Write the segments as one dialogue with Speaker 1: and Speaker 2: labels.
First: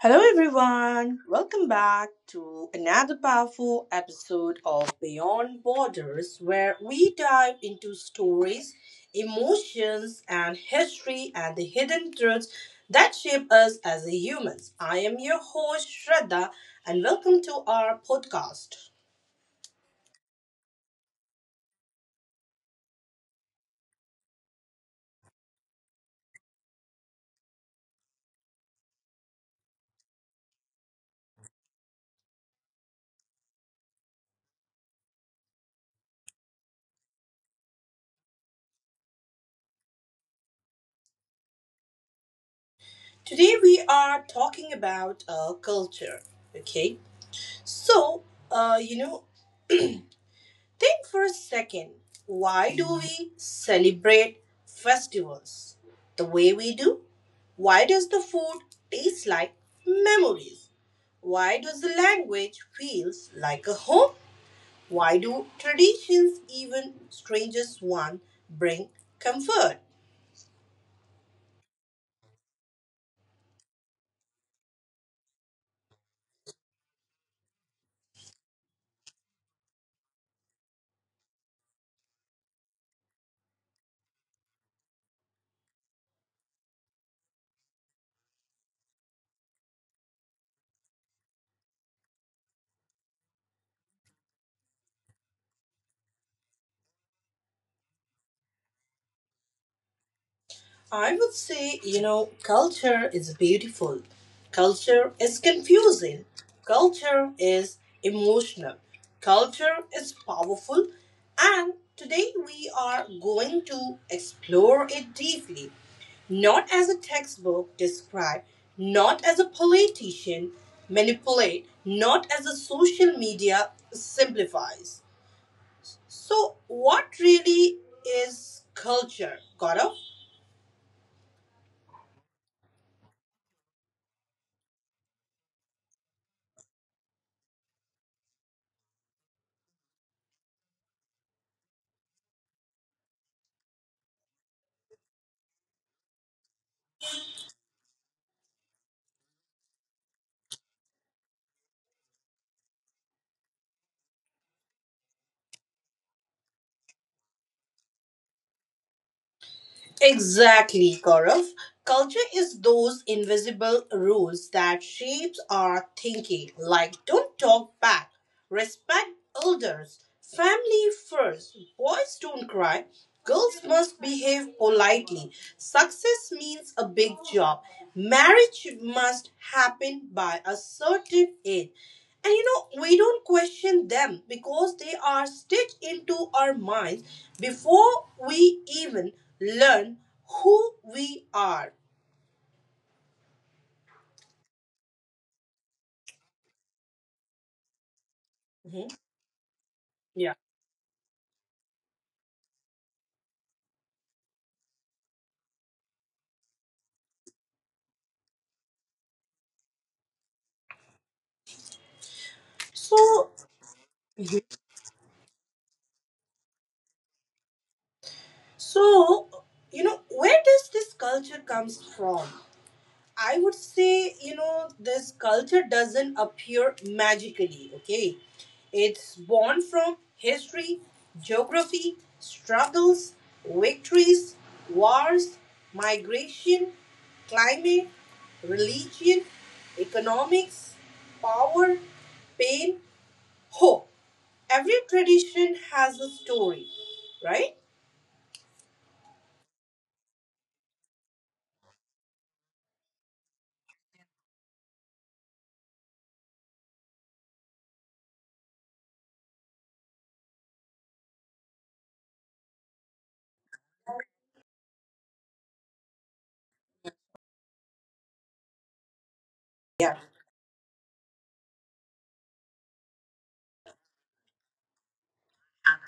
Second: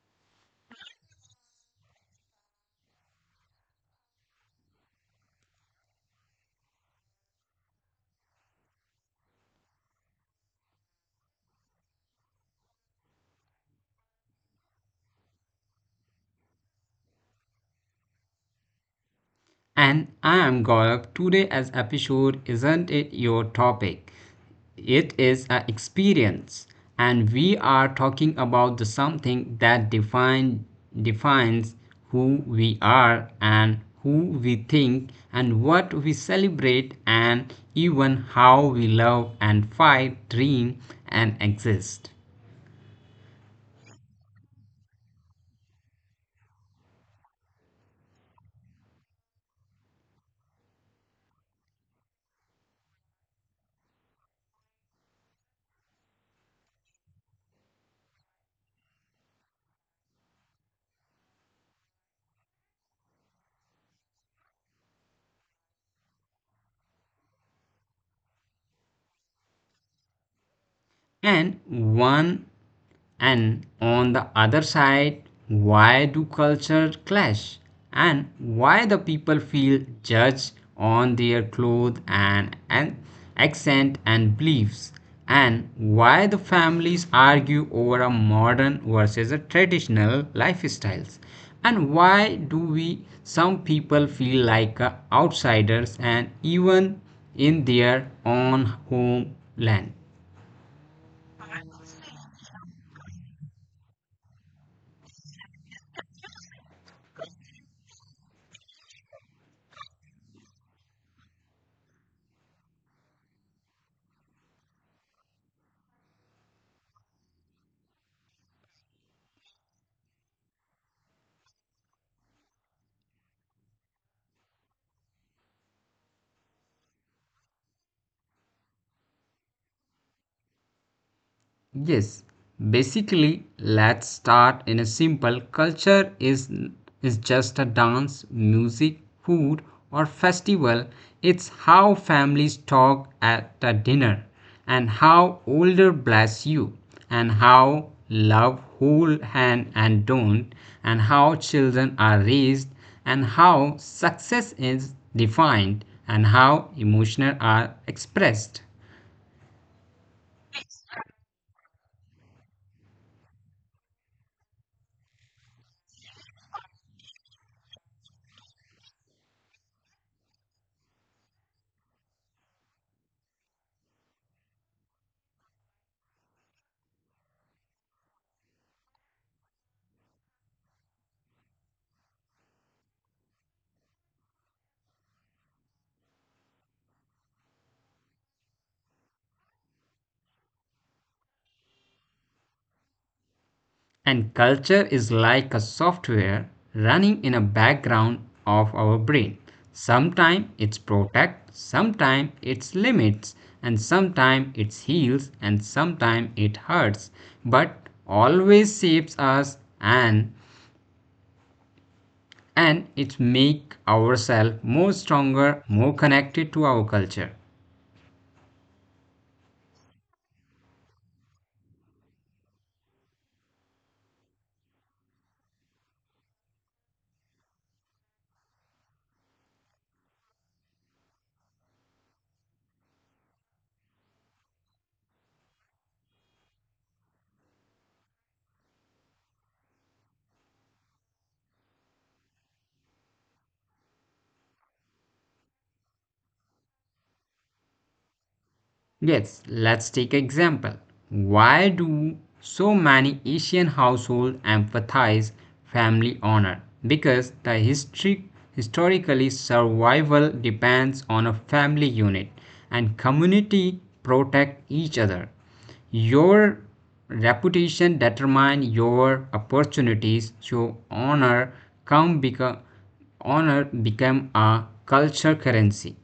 Speaker 1: Hello, everyone. Welcome back to another powerful episode of Beyond Borders, where we dive into stories, emotions, and history and the hidden truths that shape us as humans. I am your host, Shraddha, and welcome to our podcast.
Speaker 2: And I am Gaurav. Today as episode isn't it your topic, it is an experience. And we are talking about the something that defines who we are and who we think and what we celebrate and even how we love and fight, dream and exist.
Speaker 1: Today, we are talking about culture. Okay, so uh, you know, think for a second. Why do we celebrate festivals the way we do? Why does the food taste like memories? Why does the language feels like a home? Why do traditions, even strangest one, bring comfort?
Speaker 2: and one and on the other side, why do culture clash and why the people feel judged on their clothes and accent and beliefs, and why the families argue over a modern versus a traditional lifestyles, and why do we some people feel like outsiders and even in their own homeland.
Speaker 1: I would say, you know, culture is beautiful. Culture is confusing. Culture is emotional. Culture is powerful. And today we are going to explore it deeply, not as a textbook describe, not as a politician manipulate, not as a social media simplifies. So, what really is culture, Gaurav?
Speaker 2: Yes, basically, let's start in a simple culture is just a dance, music, food or festival. It's how families talk at a dinner, and how older bless you, and how love hold hand and don't, and how children are raised, and how success is defined, and how emotional are expressed.
Speaker 1: Exactly, Gaurav. Culture is those invisible rules that shapes our thinking, like don't talk back, respect elders, family first, boys don't cry, girls must behave politely, success means a big job, marriage must happen by a certain age. And you know, we don't question them because they are stitched into our minds before we even learn who we are.
Speaker 2: And culture is like a software running in a background of our
Speaker 1: Mhm.
Speaker 2: brain.
Speaker 1: Yeah.
Speaker 2: Sometimes it's protect, sometimes it's limits, and sometimes it heals, and sometimes it hurts, but always shapes us and it
Speaker 1: So,
Speaker 2: make ourselves
Speaker 1: Mhm.
Speaker 2: more stronger, more connected to our culture.
Speaker 1: so you know, where does this culture comes from? I would say, you know, this culture doesn't appear magically, okay? It's born from history, geography, struggles, victories, wars, migration, climate, religion, economics, power, pain, hope. Every tradition has a story, right?
Speaker 2: Yes, let's take example. Why do so many Asian households emphasize family honor? Because the history historically survival depends on a family unit and community protect each other. Your reputation determine your
Speaker 1: Yeah.
Speaker 2: opportunities, so honor come become honor become a culture currency.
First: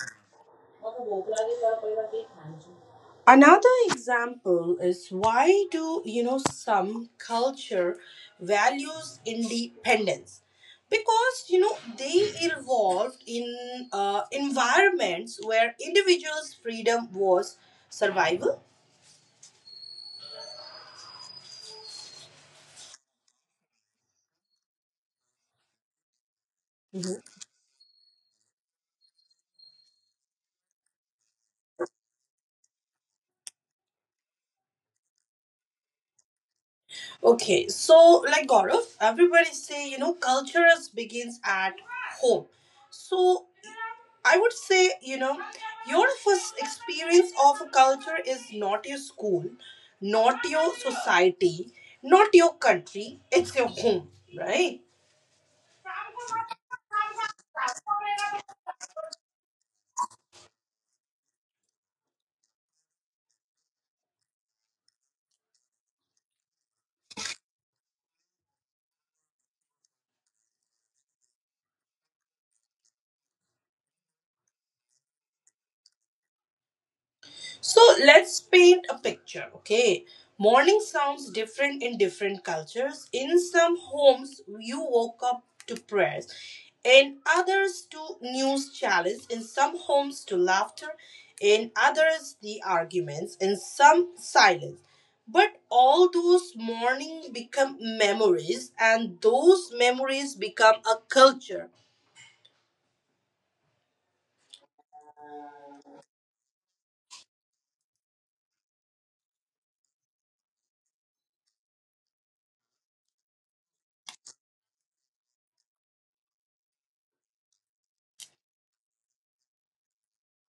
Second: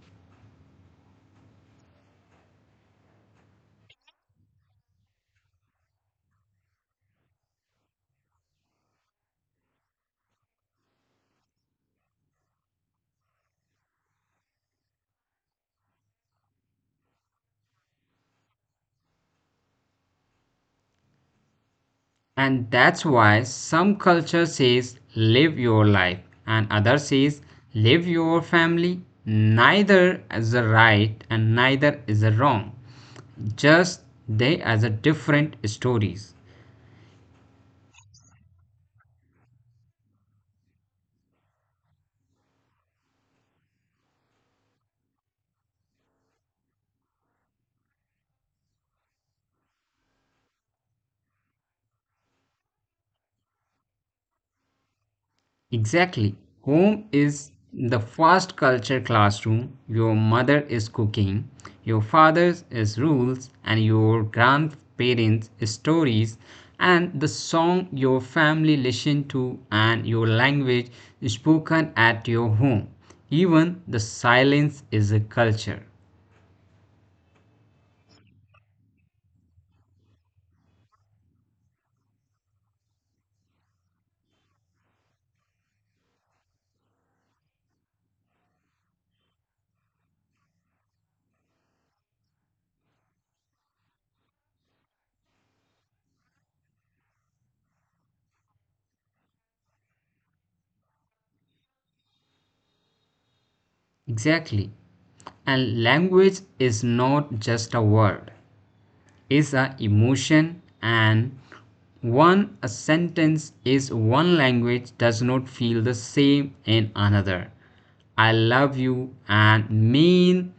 Speaker 1: Another example is why do you know some culture values independence? Because you know they evolved in environments where individuals' freedom was survival.
Speaker 2: And that's why some culture says live your life and other
Speaker 1: Mhm.
Speaker 2: says live your family. Neither is a right and neither is a wrong. Just they as a different stories.
Speaker 1: Okay, so like Gaurav, everybody say you know cultures begins at home. So I would say, you know, your first experience of a culture is not your school, not your society, not your country, it's your home, right?
Speaker 2: Exactly. Home is the fast culture classroom. Your mother is cooking, your father is rules, and your grandparents' stories, and the song your family listened to, and your language spoken at your home. Even the silence is a culture.
Speaker 1: So let's paint a picture, okay? Morning sounds different in different cultures. In some homes, you woke up to prayers, in others, to news challenge, in some homes, to laughter, in others, the arguments, in some, silence. But all those mornings become memories, and those memories become a culture.
Speaker 2: Exactly. And language is not just a word. Is a emotion and one a sentence is one language does not feel the same in another. I love you and mean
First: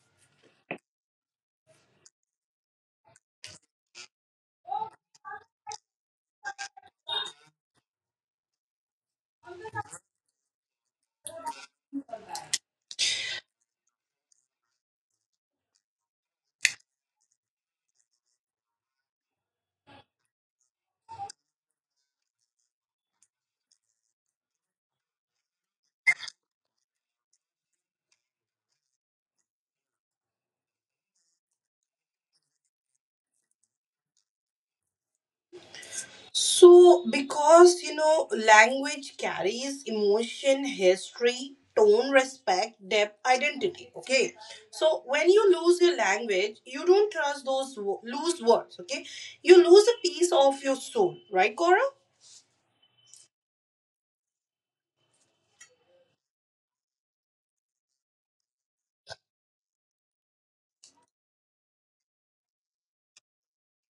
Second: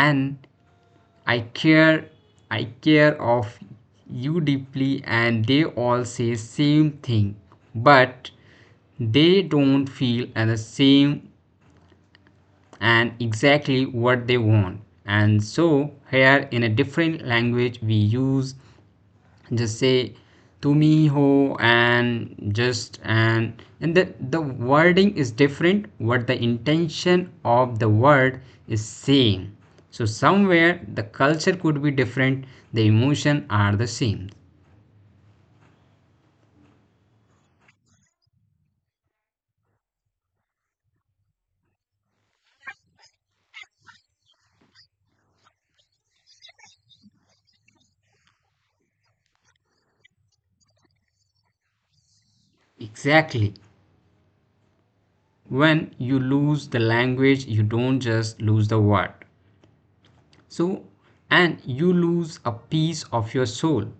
Speaker 2: and I care I care of you deeply, and they all say same thing, but they don't feel the same and exactly what they want. And so here in a different language we use just say to me ho and just and and the wording is different what the intention of the word is saying. So somewhere the culture could be different, the emotion are the same.
Speaker 1: So, because you know, language carries emotion, history, tone, respect, depth, identity. Okay. So, when you lose your language, you don't trust those loose words. Okay. You lose a piece of your soul, right, Cora?
Speaker 2: Exactly. When you lose the language you don't just lose the word. So, and you lose a piece of your soul.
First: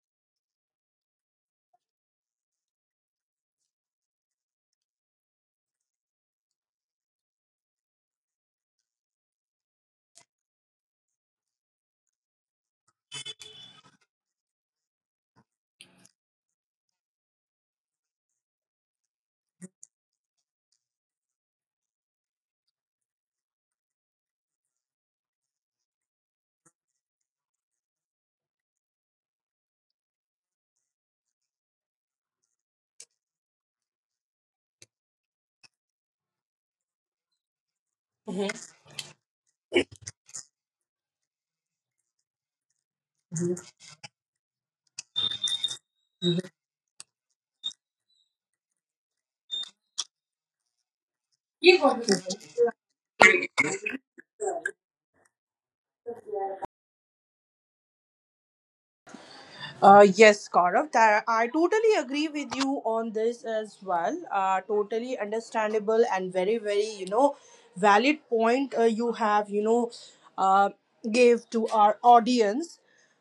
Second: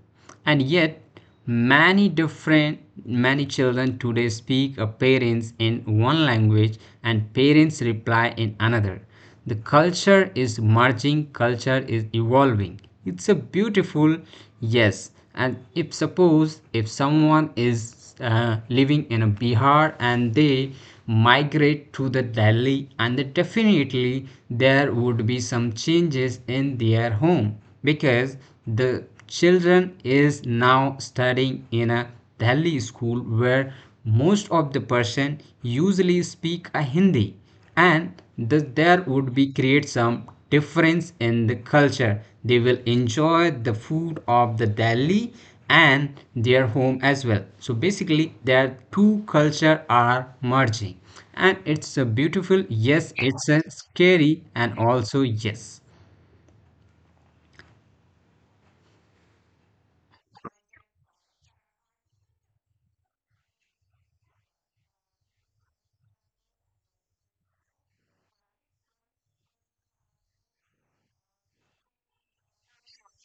Speaker 2: And yet, many different, many children today speak a parents in one language and parents reply in another. The culture is merging, culture is evolving. It's a beautiful yes. And if suppose if someone is living in a Bihar and they migrate to the Delhi, and then definitely there would be some changes in their home because the children is now studying in a Delhi school where most of the person usually speak a Hindi, and there would be create some difference in the culture. They will enjoy the food of the Delhi and their home as well, so basically their two culture are merging and it's a beautiful yes, it's a scary and also yes
Speaker 1: Yes, Gaurav, that I totally agree with you on this as well. Totally understandable and very, very, you know, valid point you have, uh, gave to our audience.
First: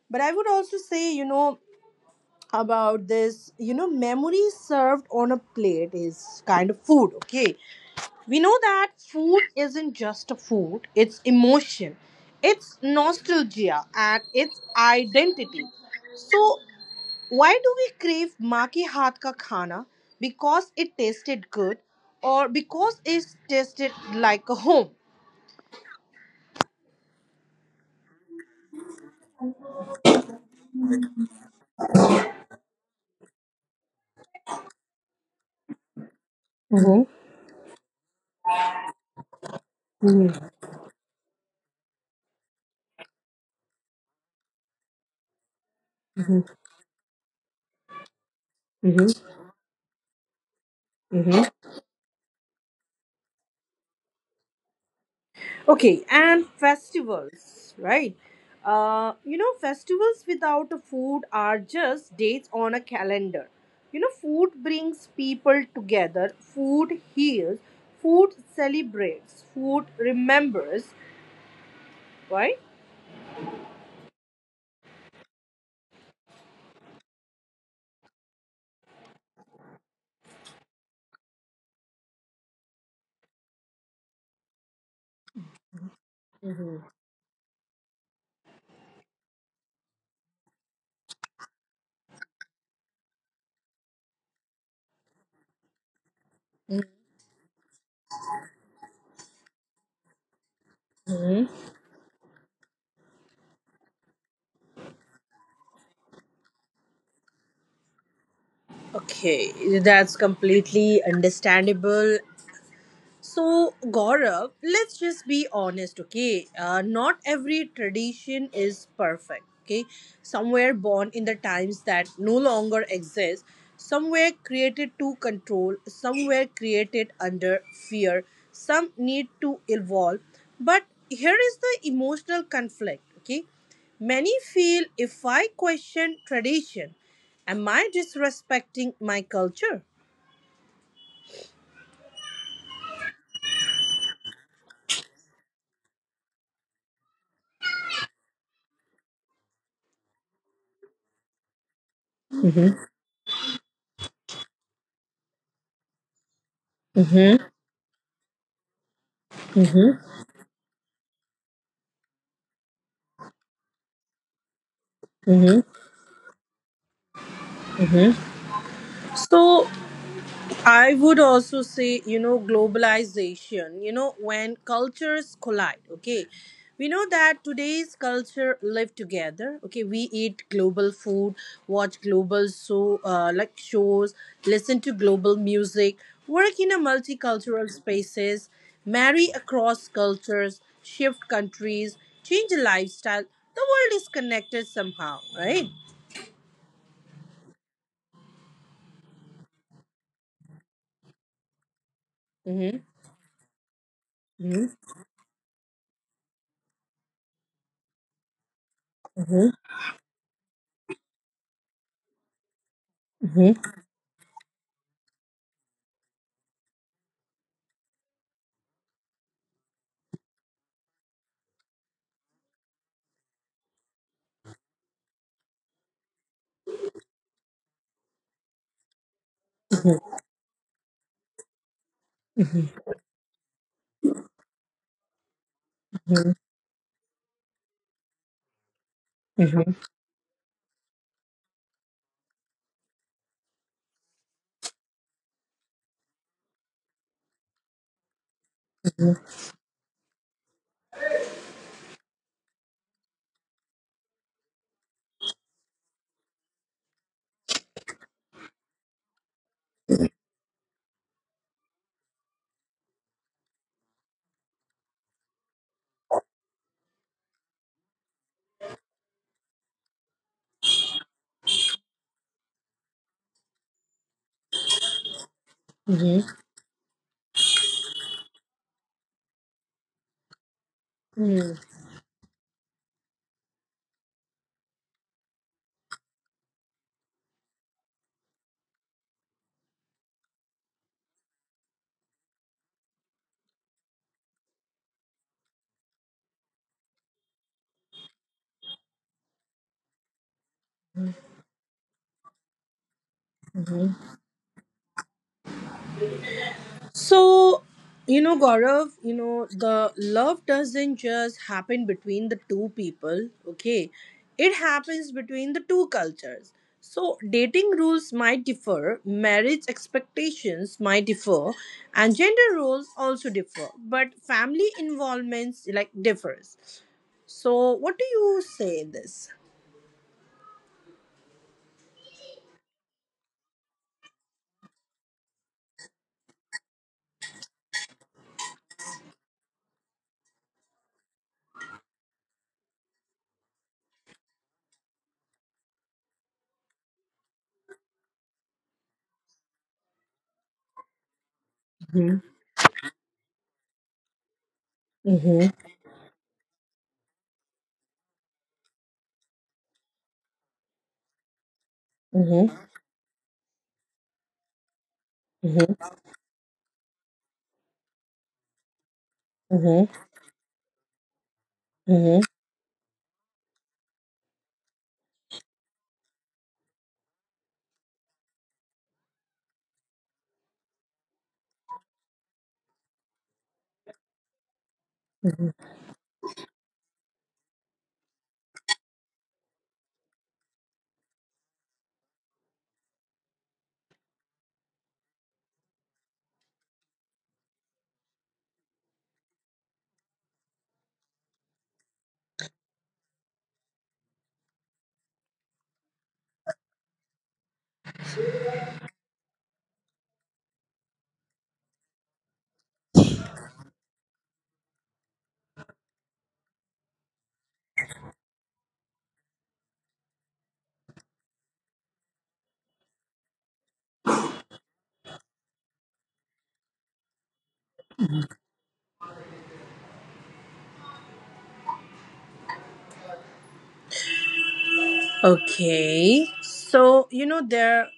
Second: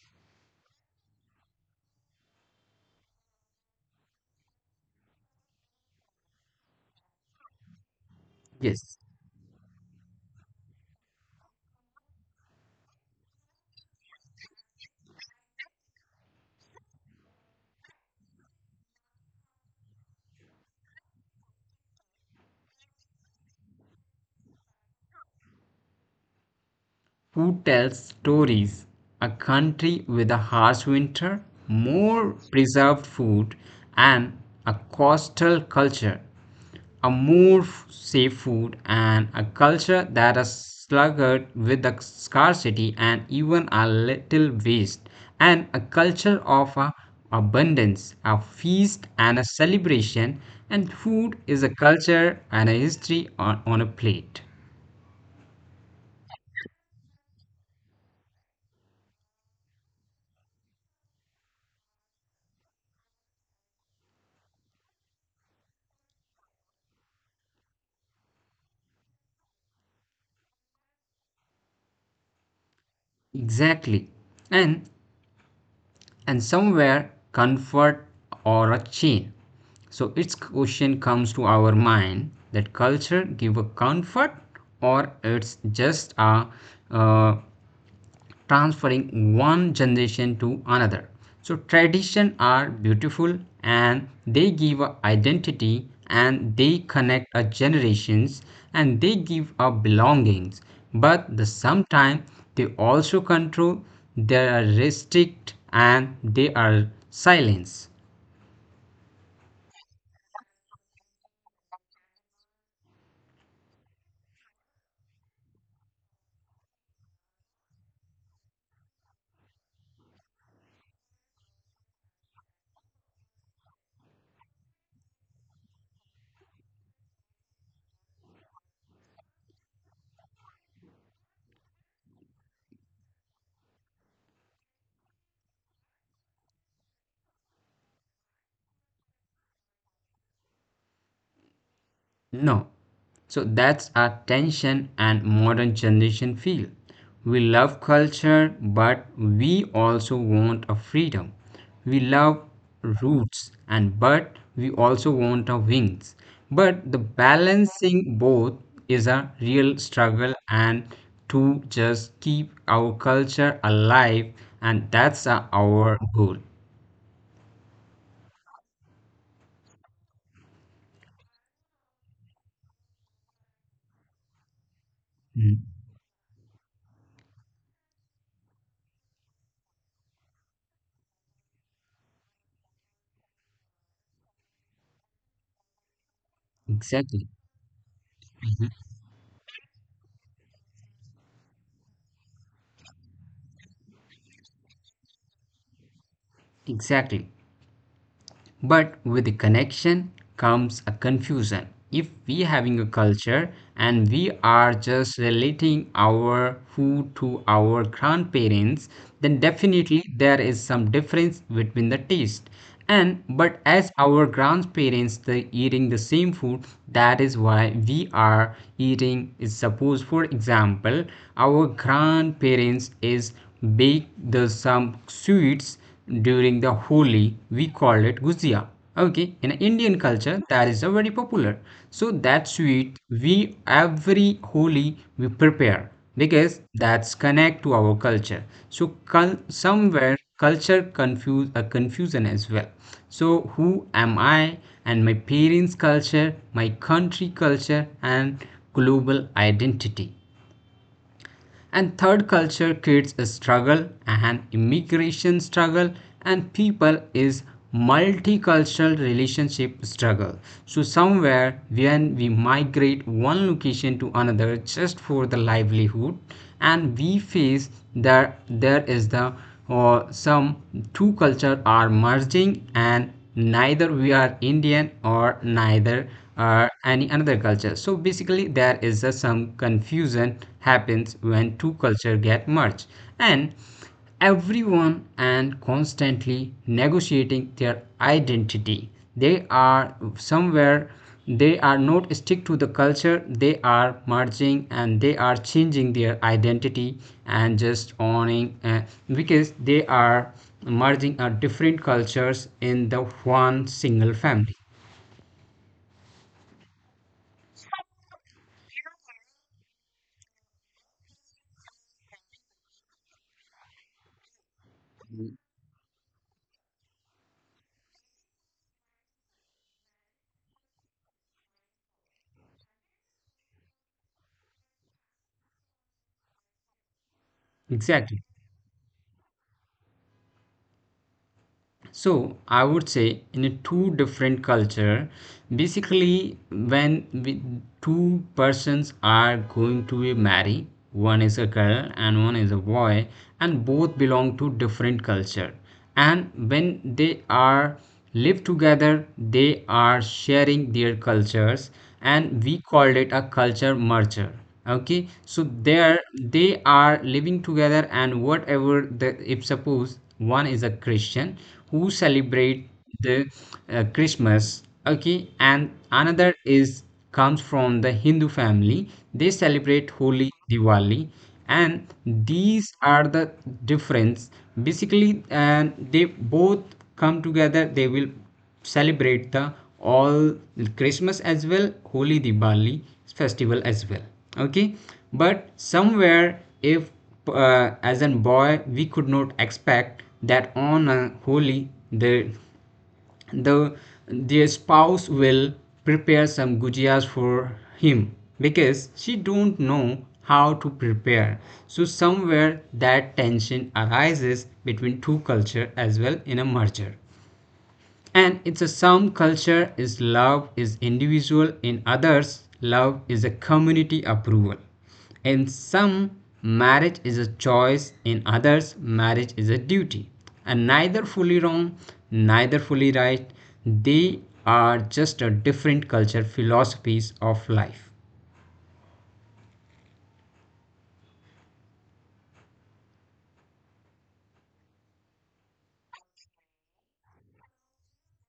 Speaker 1: But I would also say, you know, about this you know memory served on a plate is kind of food. Okay, we know that
Speaker 2: yes.
Speaker 1: food isn't just a food, it's emotion, it's nostalgia and it's identity. So why do we crave maa ke haath ka khana? Because it tasted good, or because it tasted like a home.
Speaker 2: Who tells stories. A country with a harsh winter, more preserved food, and a coastal culture.
Speaker 1: Mm-hmm.
Speaker 2: A more safe food and a culture that is sluggard with a scarcity and even a little waste. And a culture of a abundance, a feast and a celebration. And food
Speaker 1: Mm-hmm.
Speaker 2: is a culture and a history on a plate.
Speaker 1: Okay, and festivals, right? You know, festivals without a food are just dates on a calendar. You know, food brings people together, food heals, food celebrates, food remembers, right?
Speaker 2: Exactly. And and somewhere comfort or a chain. So its question comes to our mind that culture give a comfort or it's just a uh, transferring one generation to another. So traditions are beautiful and they give a identity and they connect a generations and they give a belongings. But the sometime they also control, they are restrict and they are silence.
Speaker 1: Okay, that's completely understandable. So, Gaurav, let's just be honest, okay? Not every tradition is perfect, okay? Somewhere born in the times that no longer exist, somewhere created to control, somewhere created under fear, some need to evolve. But here is the emotional conflict, okay? Many feel if I question tradition, am I disrespecting my culture?
Speaker 2: No. So that's a tension and modern generation feel. We love culture, but we also want a freedom. We love
Speaker 1: Mm-hmm.
Speaker 2: roots and but we also want our wings. But the
Speaker 1: Mm-hmm.
Speaker 2: balancing both is a real
Speaker 1: Mm-hmm.
Speaker 2: struggle, and to just keep our culture alive, and that's
Speaker 1: Mm-hmm.
Speaker 2: our goal.
Speaker 1: So I would also say, you know, globalization, you know, when cultures
Speaker 2: Mm.
Speaker 1: collide, okay. We know that today's culture live together. Okay, we eat global food, watch global so like shows, listen to global music, work in a
Speaker 2: Exactly.
Speaker 1: multicultural spaces, marry across cultures, shift countries, change lifestyle. The world is connected somehow, right?
Speaker 2: Exactly. But with the connection comes a confusion. If we having a
Speaker 1: Mm-hmm.
Speaker 2: culture and we are
Speaker 1: Mm-hmm.
Speaker 2: just relating our food to our grandparents, then
Speaker 1: Mm-hmm.
Speaker 2: definitely there is some difference between the taste. And but
Speaker 1: Mm-hmm.
Speaker 2: as our grandparents the eating the same food, that is why we are eating is suppose for example our grandparents is bake the some sweets during the Holi, we call it gujia. Okay, in Indian culture, that is a very popular. So that sweet we every Holi we prepare because that's connect to our culture. So somewhere culture confuse a confusion as well. So who am I and my parents' culture, my country culture, and global identity and third culture creates a struggle, an immigration struggle, and people is multicultural relationship struggle. So somewhere when we migrate one location to another just for the livelihood, and we face that there is the or some two culture are merging and neither we are Indian or neither
Speaker 1: Mm-hmm.
Speaker 2: are any another culture. So basically there is a, some confusion happens when two culture get merged, and everyone and constantly negotiating their identity. They are somewhere they are not stick to the culture, they are merging and they are changing their identity and just owning because they are merging different cultures in the one single family.
Speaker 1: So, you know, Gaurav, you know, the love doesn't just happen between the two people, okay? It happens between the two cultures. So, dating rules might differ, marriage expectations might differ, and gender roles also differ, but family involvements like differs. So, what
Speaker 2: Exactly.
Speaker 1: do you say in this?
Speaker 2: So I would say in a two different culture, basically when we, two persons are going to be married, one is a girl and one is a boy, and both belong to different culture. And when they are live together, they are sharing their cultures, and
Speaker 1: Mm-hmm.
Speaker 2: we called it a culture merger. Okay, so
Speaker 1: Hmm.
Speaker 2: there they are living together, and whatever the if suppose one is a Christian who celebrate
Speaker 1: Hmm.
Speaker 2: the Christmas, okay, and
Speaker 1: Hmm.
Speaker 2: another is comes from the Hindu family, they celebrate Holi, Diwali, and
Speaker 1: Hmm.
Speaker 2: these are the difference basically, and they both come together, they will celebrate the all Christmas as well, Holy Diwali festival as well. Okay, but
Speaker 1: Hmm.
Speaker 2: somewhere if as a boy we could not expect that on a holy the their spouse will prepare some gujias for him, because she don't know how to prepare. So somewhere that tension arises between two culture as well in a merger. And it's a some culture is love is individual, in others love is a community approval. In some marriage is a choice, in others marriage is a duty. And neither fully wrong, neither fully right. They are just a different culture philosophies of life.
Speaker 1: Okay. So, you know, there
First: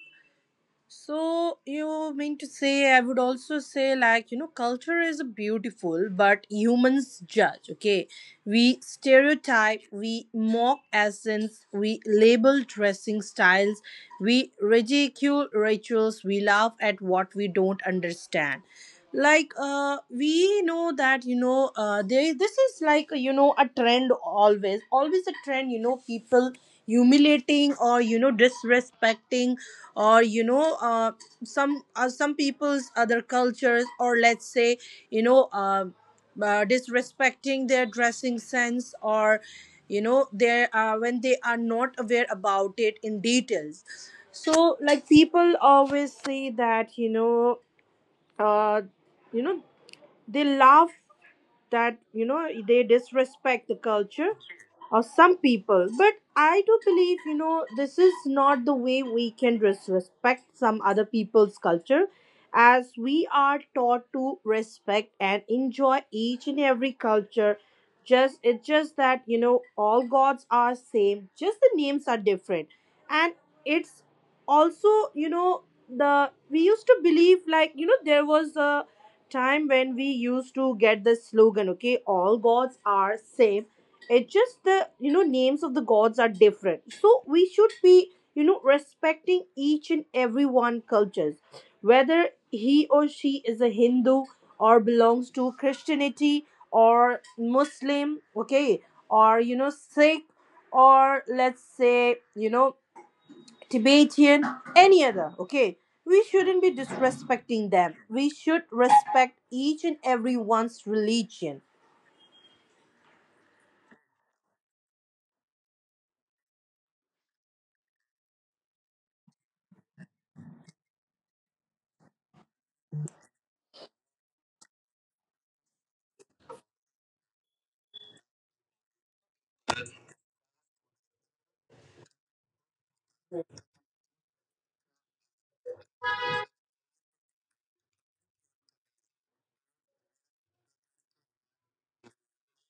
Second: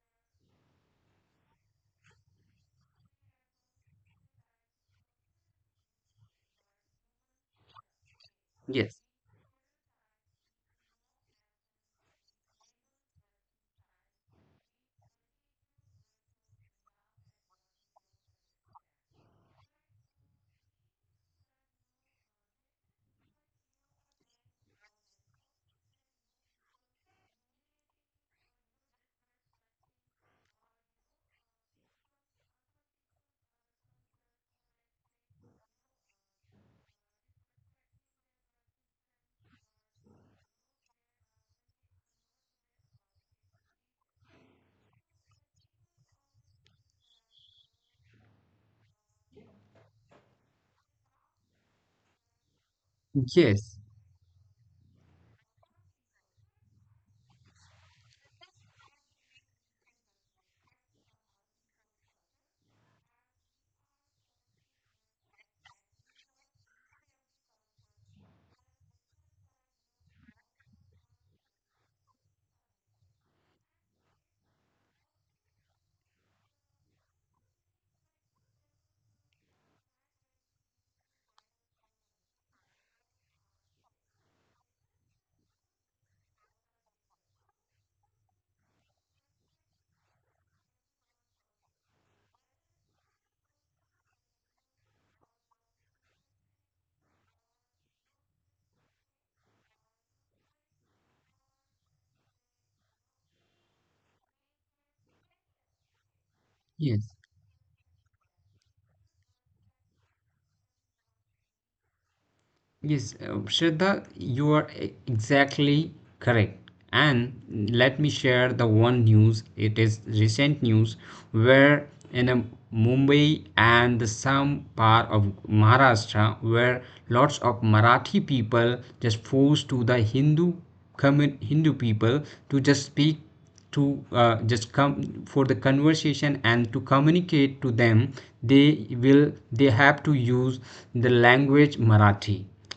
Speaker 1: So you mean to say I would also say like you know culture is beautiful but humans judge, okay? We
Speaker 2: Yes.
Speaker 1: stereotype, we mock essence, we label dressing styles, we ridicule rituals, we laugh at what we don't understand. Like we know that you know there this is like you know a trend, always, always a trend, you know, people humiliating or you know disrespecting or some people's other cultures, or let's say you know disrespecting their dressing sense, or you know they when they are not aware about it in details. So like people always say that uh, you know they laugh that you know they disrespect the
Speaker 2: Yes.
Speaker 1: culture of some people. But I do believe you know this is not the way we can disrespect some other people's culture, as we are taught to respect and enjoy each and every culture. Just it's just that you know all gods are same, just the names are different. And it's also you know the we used to believe like you know there was a time when we used to get the slogan, okay, all gods are same, it's just the you know names of the gods are different. So we should be you know respecting each and every one cultures, whether he or she is a Hindu or belongs to Christianity or Muslim, okay, or you know Sikh, or let's say you know Tibetan, any other, okay? We shouldn't be
Speaker 2: Yes.
Speaker 1: disrespecting them. We should respect each and everyone's religion.
Speaker 2: Yes, Shraddha, you are exactly correct. And let me share the one news. It is recent news where in a Mumbai and the some part of Maharashtra, where lots of Marathi people just forced to the Hindu Hindu people to just speak to just come for the conversation, and to communicate to them they will they have to use the language Marathi.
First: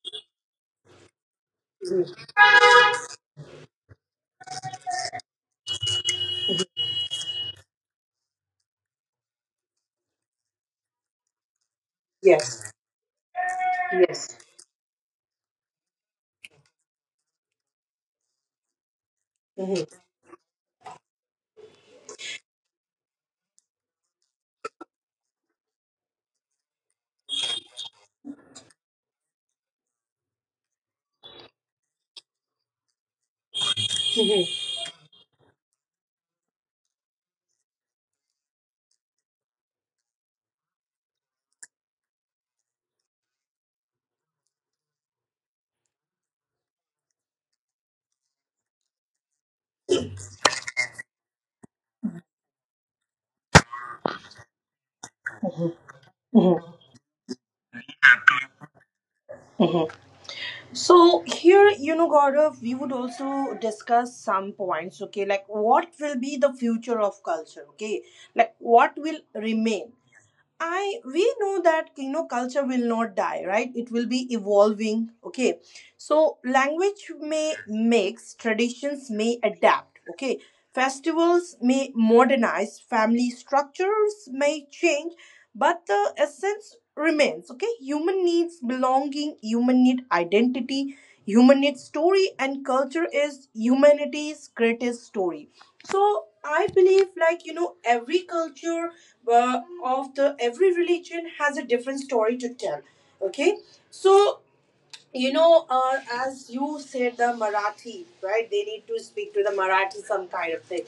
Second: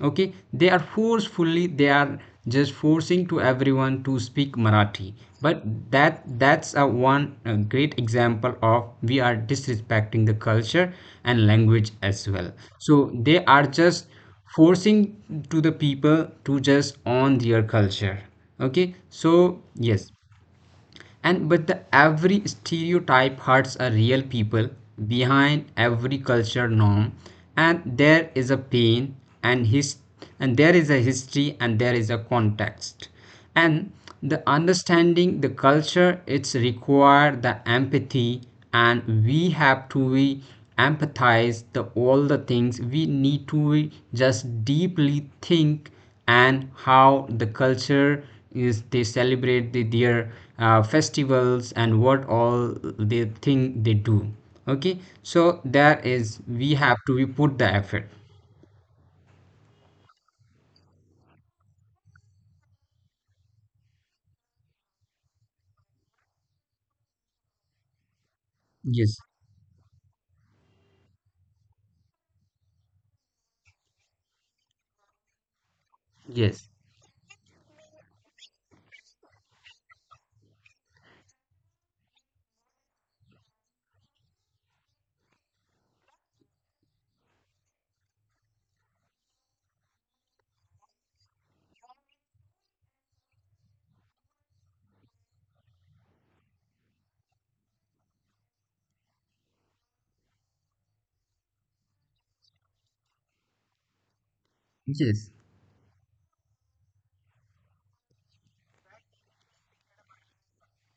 Speaker 2: Okay, they are forcefully they are just forcing to everyone to speak Marathi. But that that's a one great example of we are disrespecting the culture and language as well.
Speaker 1: Yes.
Speaker 2: So they are just forcing to the people to just own their culture. Okay, so
Speaker 1: Mhm.
Speaker 2: yes. And but the every stereotype hurts a real people behind every culture norm, and there is a pain and his and there is a history and there is a context. And the understanding the culture, it's require the empathy, and we have to we empathize the all the things we need to we just deeply think. And how the culture is they celebrate the, their festivals and what all the thing they do. Okay, so there is we have to we put the effort.
Speaker 1: So here, you know, Gaurav, we would also discuss some points, okay? Like what will be the future of culture, okay? Like what
Speaker 2: Yes.
Speaker 1: will remain? I we know that you know culture will not die, right? It will be evolving, okay? So
Speaker 2: Yes.
Speaker 1: language may mix, traditions may adapt, okay? Festivals may modernize, family structures may change, but the essence remains, okay? Human needs belonging, human need identity, human need story, and culture is humanity's greatest story. So I believe, like, you know, every culture of the every religion has a different story to tell, okay? So
Speaker 2: Yes.
Speaker 1: you know, as you said, the Marathi, right? They need to speak to the Marathi, some kind of thing.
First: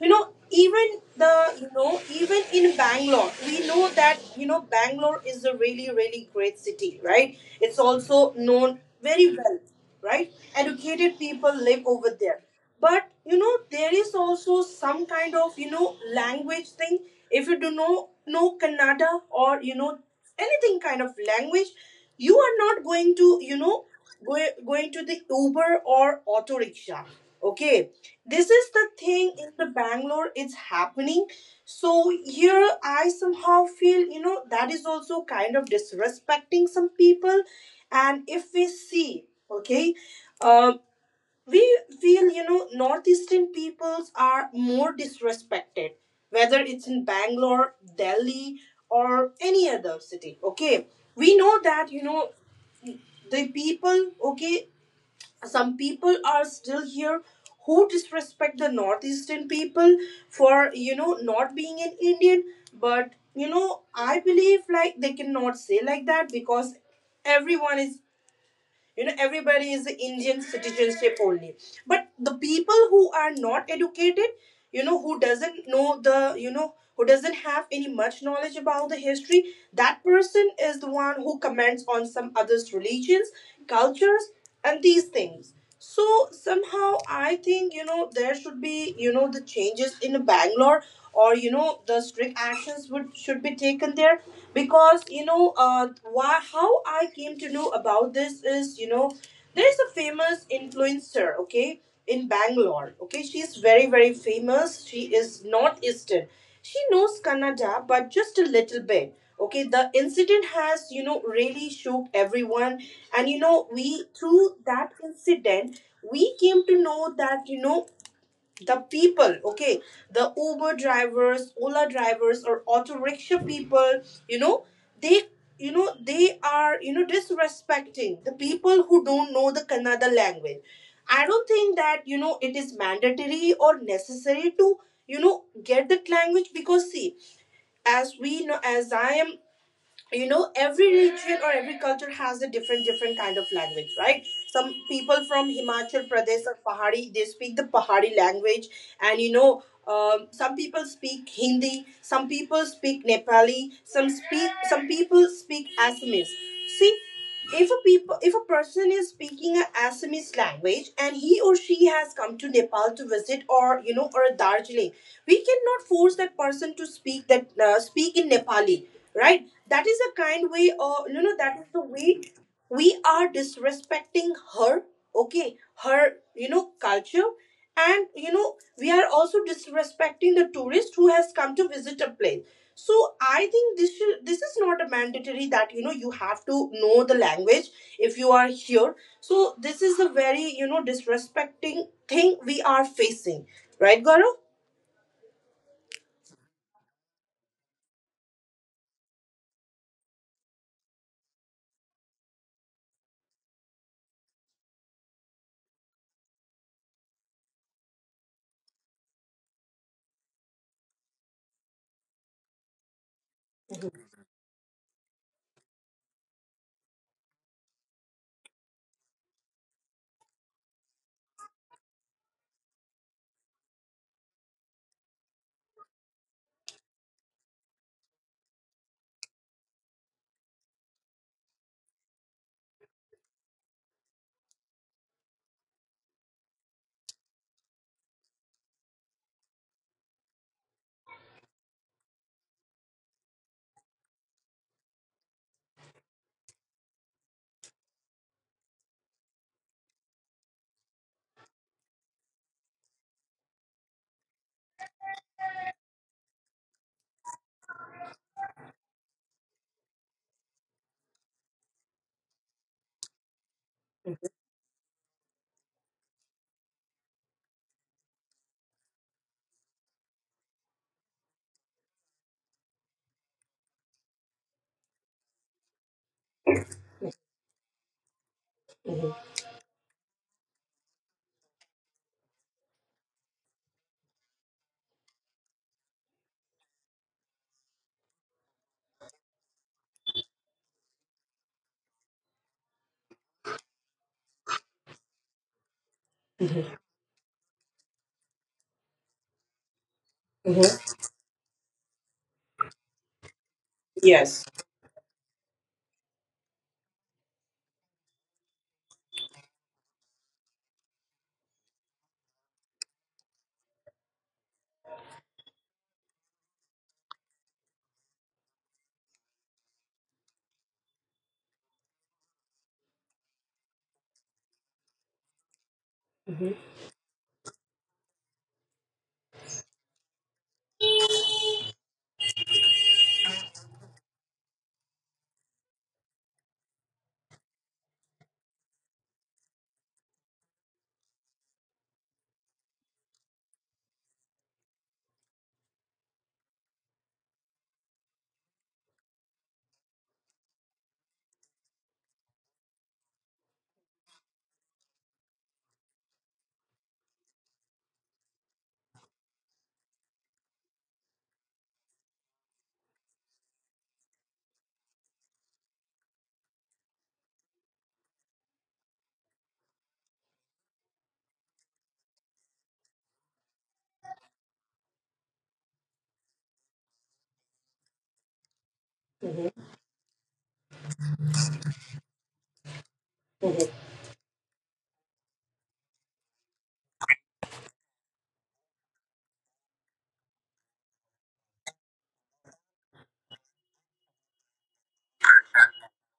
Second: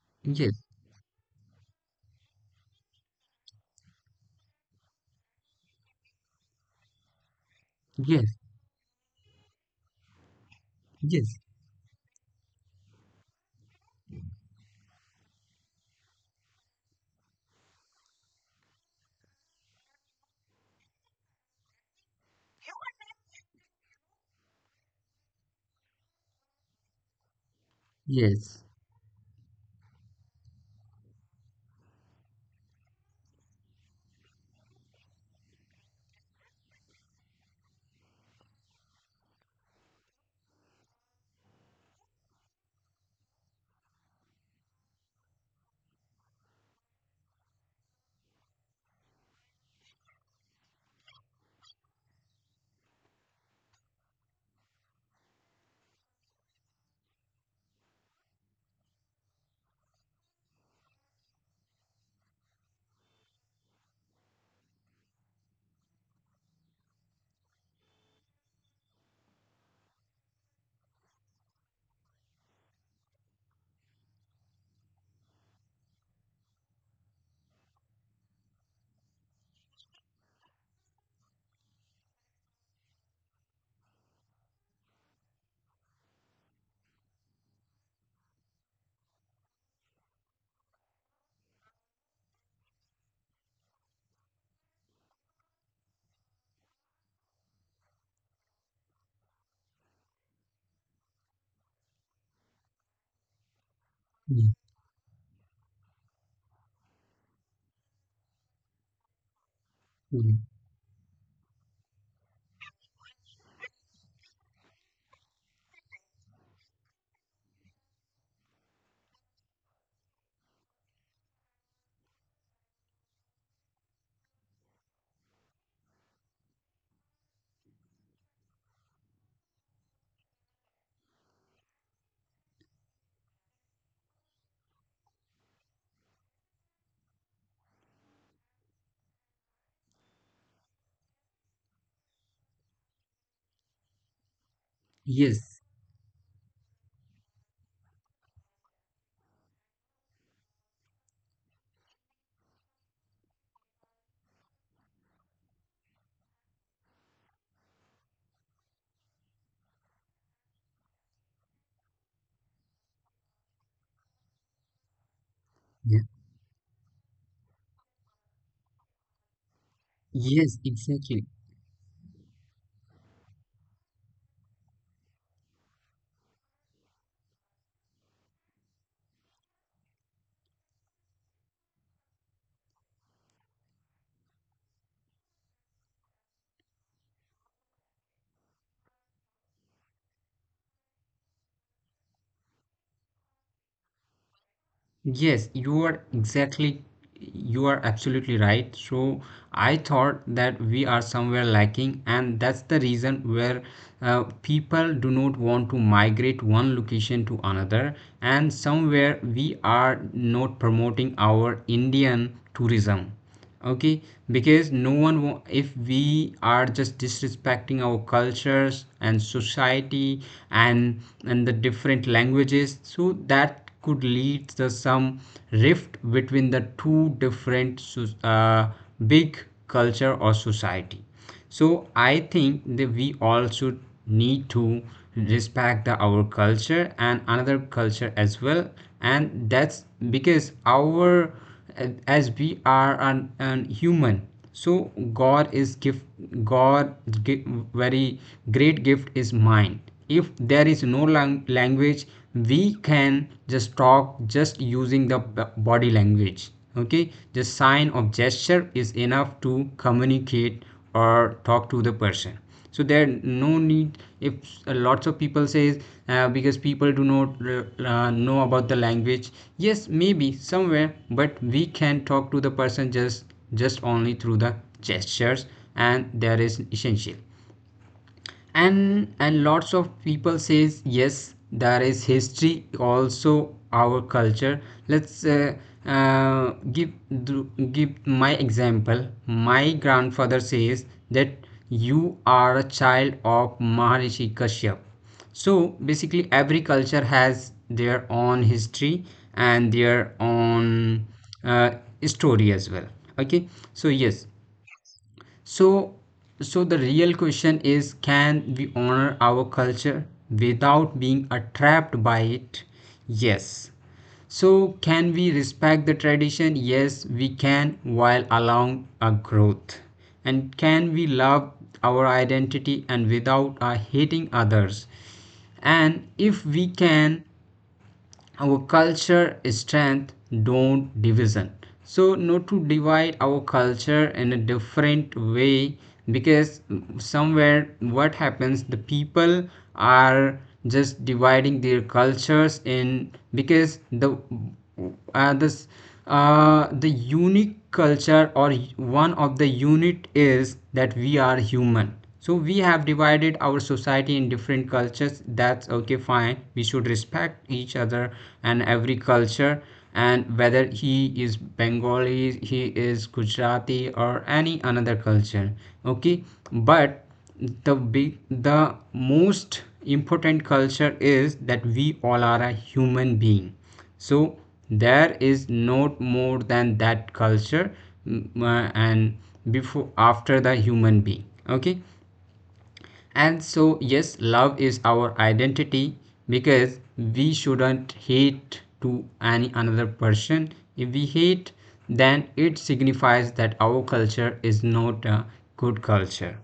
Speaker 1: You know,
Speaker 2: Yes.
Speaker 1: even the, you know, even in Bangalore, we know that, you know, Bangalore is a really, really great city, right? It's also
Speaker 2: Yes.
Speaker 1: known very well, right? Educated
Speaker 2: Yes.
Speaker 1: people live over there. But, you know, there is also some kind of, you know, language thing. If you do know Kannada or, you know, anything kind of language you are not going to you know go, going to the Uber or auto rickshaw, okay? This
Speaker 2: Yes.
Speaker 1: is the thing in the Bangalore it's happening. So here I somehow feel you know that is also kind of disrespecting some people. And if we see, okay, um, we feel you know northeastern peoples are more disrespected, whether it's in Bangalore, Delhi or any other city, okay? We know that you know the people, okay, some people are still here who disrespect the northeastern people for you know not being an Indian. But you know I believe like they cannot say like that because everyone is you know everybody is Indian citizenship only. But the people who are not educated, you know, who doesn't know the you know who doesn't have any much knowledge about the history, that person is the one who comments on some others religions, cultures and these things. So somehow I think you know there should be you know the changes in Bangalore, or you know the strict actions would should be taken there. Because you know why how I came to know about this is you know there is a famous influencer, okay, in Bangalore. Okay, she is very, very famous. She is northeastern. She knows Kannada, but just a little bit. Okay, the incident
Speaker 2: Yes.
Speaker 1: has, you know, really shook everyone. And, you know, we, through that incident, we came to know that, you know, the people, okay, the Uber drivers, Ola drivers or auto rickshaw people, you know, they you know they are you know disrespecting the people who don't know the Kannada language. I don't think that you know it is mandatory or necessary to you know get that language. Because see, as we know as I am you know every region or every culture has a different different kind of language, right? Some people from
Speaker 2: Yes.
Speaker 1: Himachal Pradesh or Pahari they speak the Pahari language. And you know, some people speak Hindi, some people speak Nepali, some speak some people speak Assamese. See, if a people if a person is speaking a Assamese language and he or she has come to Nepal to visit or you know or Darjeeling, we cannot
Speaker 2: Yeah.
Speaker 1: force that person to speak that speak in Nepali, right? That is a
Speaker 2: Yes,
Speaker 1: kind way or
Speaker 2: exactly.
Speaker 1: you know that is the way we are disrespecting her, okay, her you know culture, and you know we are also disrespecting the tourist who has come to visit a place. So I think this should, this is not a mandatory that you know you have to know the language if you are here. So this is a very you know disrespecting thing we are facing, right, Gaurav?
Speaker 2: Yes, you are exactly, you are absolutely right. So I thought that we are somewhere lacking, and that's the reason where people do not want to migrate one location to another. And somewhere we are not promoting our Indian tourism. Okay, because no one if we are just disrespecting our cultures and society and and the different languages, so that could lead to some rift between the two different big culture or society. So I think that we all should need to respect the, our culture and another culture as well. And that's because our as we are an human, so god is gift. God gi- very great gift is mind. If there is no language, we can just talk just using the body language. Okay, the sign of gesture is enough to communicate or talk to the person. So there no need if lots of people says because people do not know about the language. Yes, maybe somewhere, but we can talk to the person just only through the gestures, and that is essential. And lots of people says yes there is history also our culture. Let's give Give my example, my grandfather says that you are a child of Maharishi Kashyap. So basically every culture has their own history and their own
Speaker 1: Mm-hmm.
Speaker 2: uh, story as well. Okay, so yes.
Speaker 1: Yes.
Speaker 2: So so the real question is can we honor our culture without being trapped by it. Yes. So can we respect the tradition, yes we can, while allowing a growth. And can we love our identity and without hating others. And if we can, our culture is strength, don't division. So not to divide our culture in a different way, because somewhere what happens the people are just dividing their cultures in because the this the unique culture or one of the unit is that we are human. So we have divided our society in different cultures, that's okay fine, we should respect each other and every culture. And whether he is Bengali, he is Gujarati, or any another culture, okay. But the big the most important culture is that we all are a human being. So there is not more than that culture. And before after the human being, okay. And so, yes, love is our identity, because we shouldn't hate to any another person. If we hate, then it signifies that our culture is not a good culture.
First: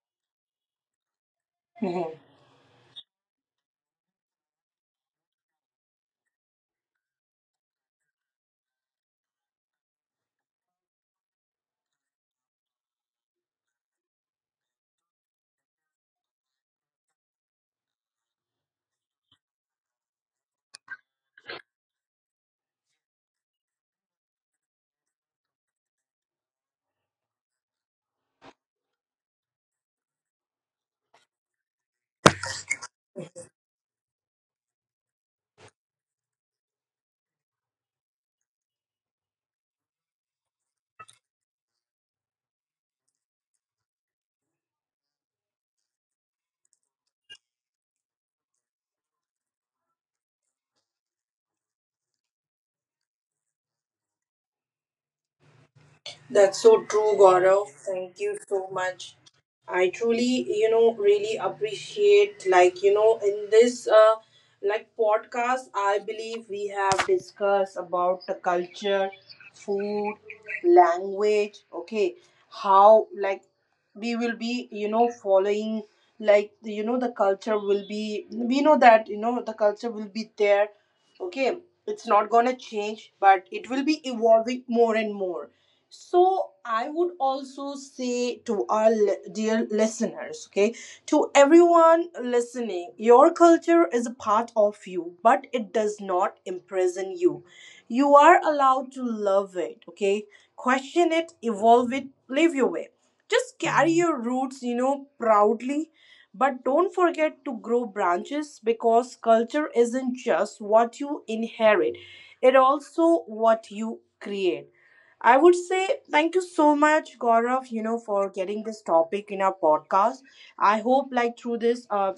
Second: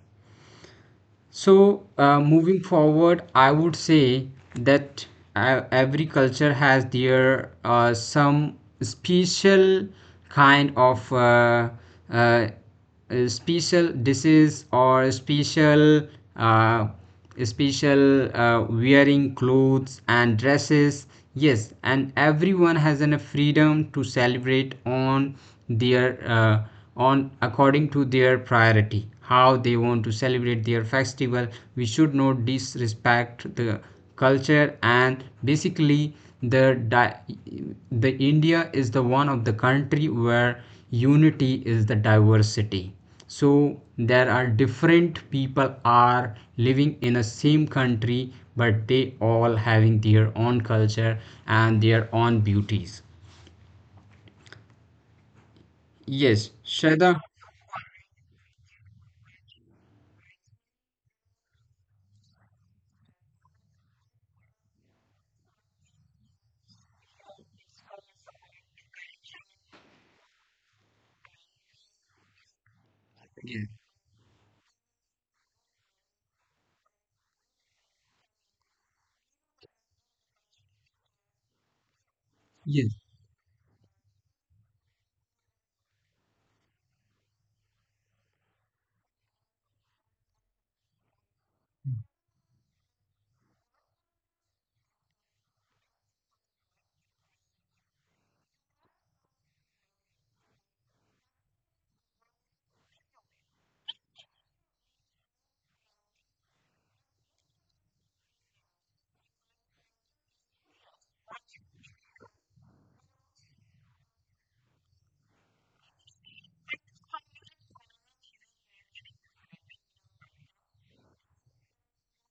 Speaker 2: So, moving forward, I would say that every culture has their some special kind of uh, special disease or uh, special wearing clothes and dresses. Yes, and everyone has a freedom to celebrate on their uh, on according to their priority how they want to celebrate their festival. We should not disrespect the culture. And basically the di- the India is the one of the country where unity is the diversity. So there are different people are living in the same country, but they all having their own culture and their own beauties. Yes,
Speaker 1: That's so
Speaker 2: Shraddha.
Speaker 1: true, Gaurav. Thank you so much. I truly, you know, really appreciate, like, you know, in this, like, podcast, I believe we have discussed about the culture, food, language, okay, how, like,
Speaker 2: Yes.
Speaker 1: we will be, you know, following, like, you know, the culture will be, we know that, you know, the culture will be there, okay, it's not going to
Speaker 2: Yes.
Speaker 1: change but it will be evolving more and more. So I would also say to our dear listeners, okay, to everyone listening, your culture is a part of you but it does not imprison you. You are allowed to love it, okay, question it, evolve it, live your way. Just carry your roots, you know, proudly, but don't forget to grow branches because culture isn't just what you inherit, it also what you create. I would say thank you so much, Gaurav, you know, for getting this topic in our podcast. I hope, like, through this,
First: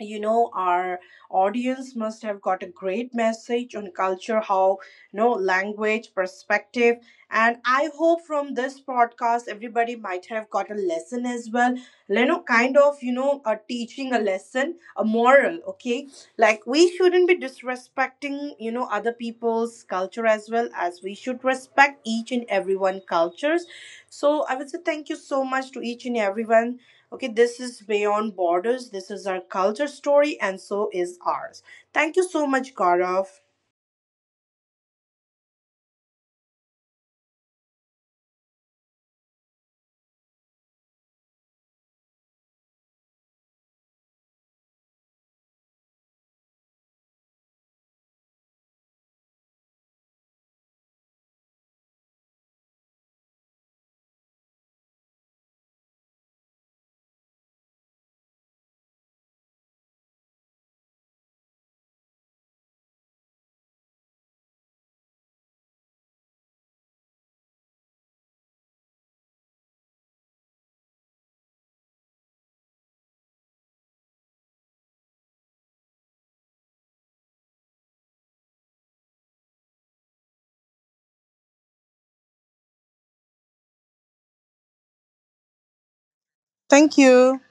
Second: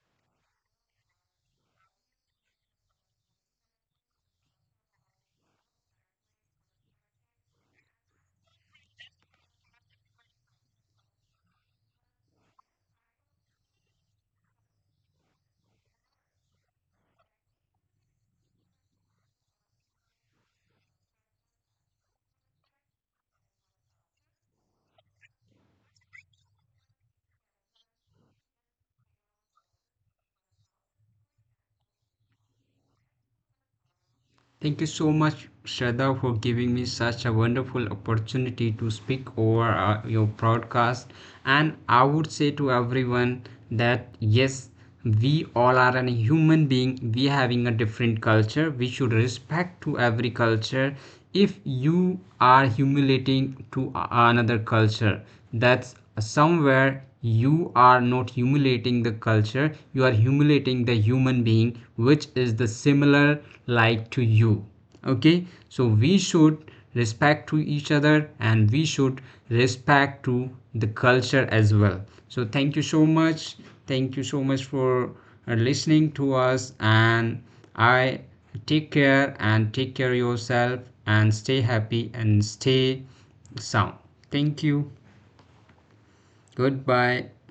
Speaker 1: you know our audience must have got a great message on culture how you know language perspective. And I hope from this podcast everybody might have got a lesson as well, you know, kind of you know a teaching a lesson a moral, okay, like we shouldn't be disrespecting you know other people's culture as well as we should respect each and everyone cultures. So I would say thank you so much to each and everyone. Okay, this is Beyond Borders. This is our culture story, and so is ours. Thank you so much, Gaurav.
Speaker 2: Thank you so much, Shraddha, for giving me such a wonderful opportunity to speak over your broadcast. And I would say to everyone that yes, we all are a human being. We having a different culture. We should respect to every culture. If you are humiliating to another culture, that's somewhere you are not humiliating the culture, you are humiliating the human being which is the similar like to you. Okay, so we should respect to each other and we should respect to the culture as well. So thank you so much. Thank you so much for listening to us. And I take care and take care yourself, and stay happy and stay sound. Thank you.
Speaker 1: Thank
Speaker 2: Goodbye.
Speaker 1: you.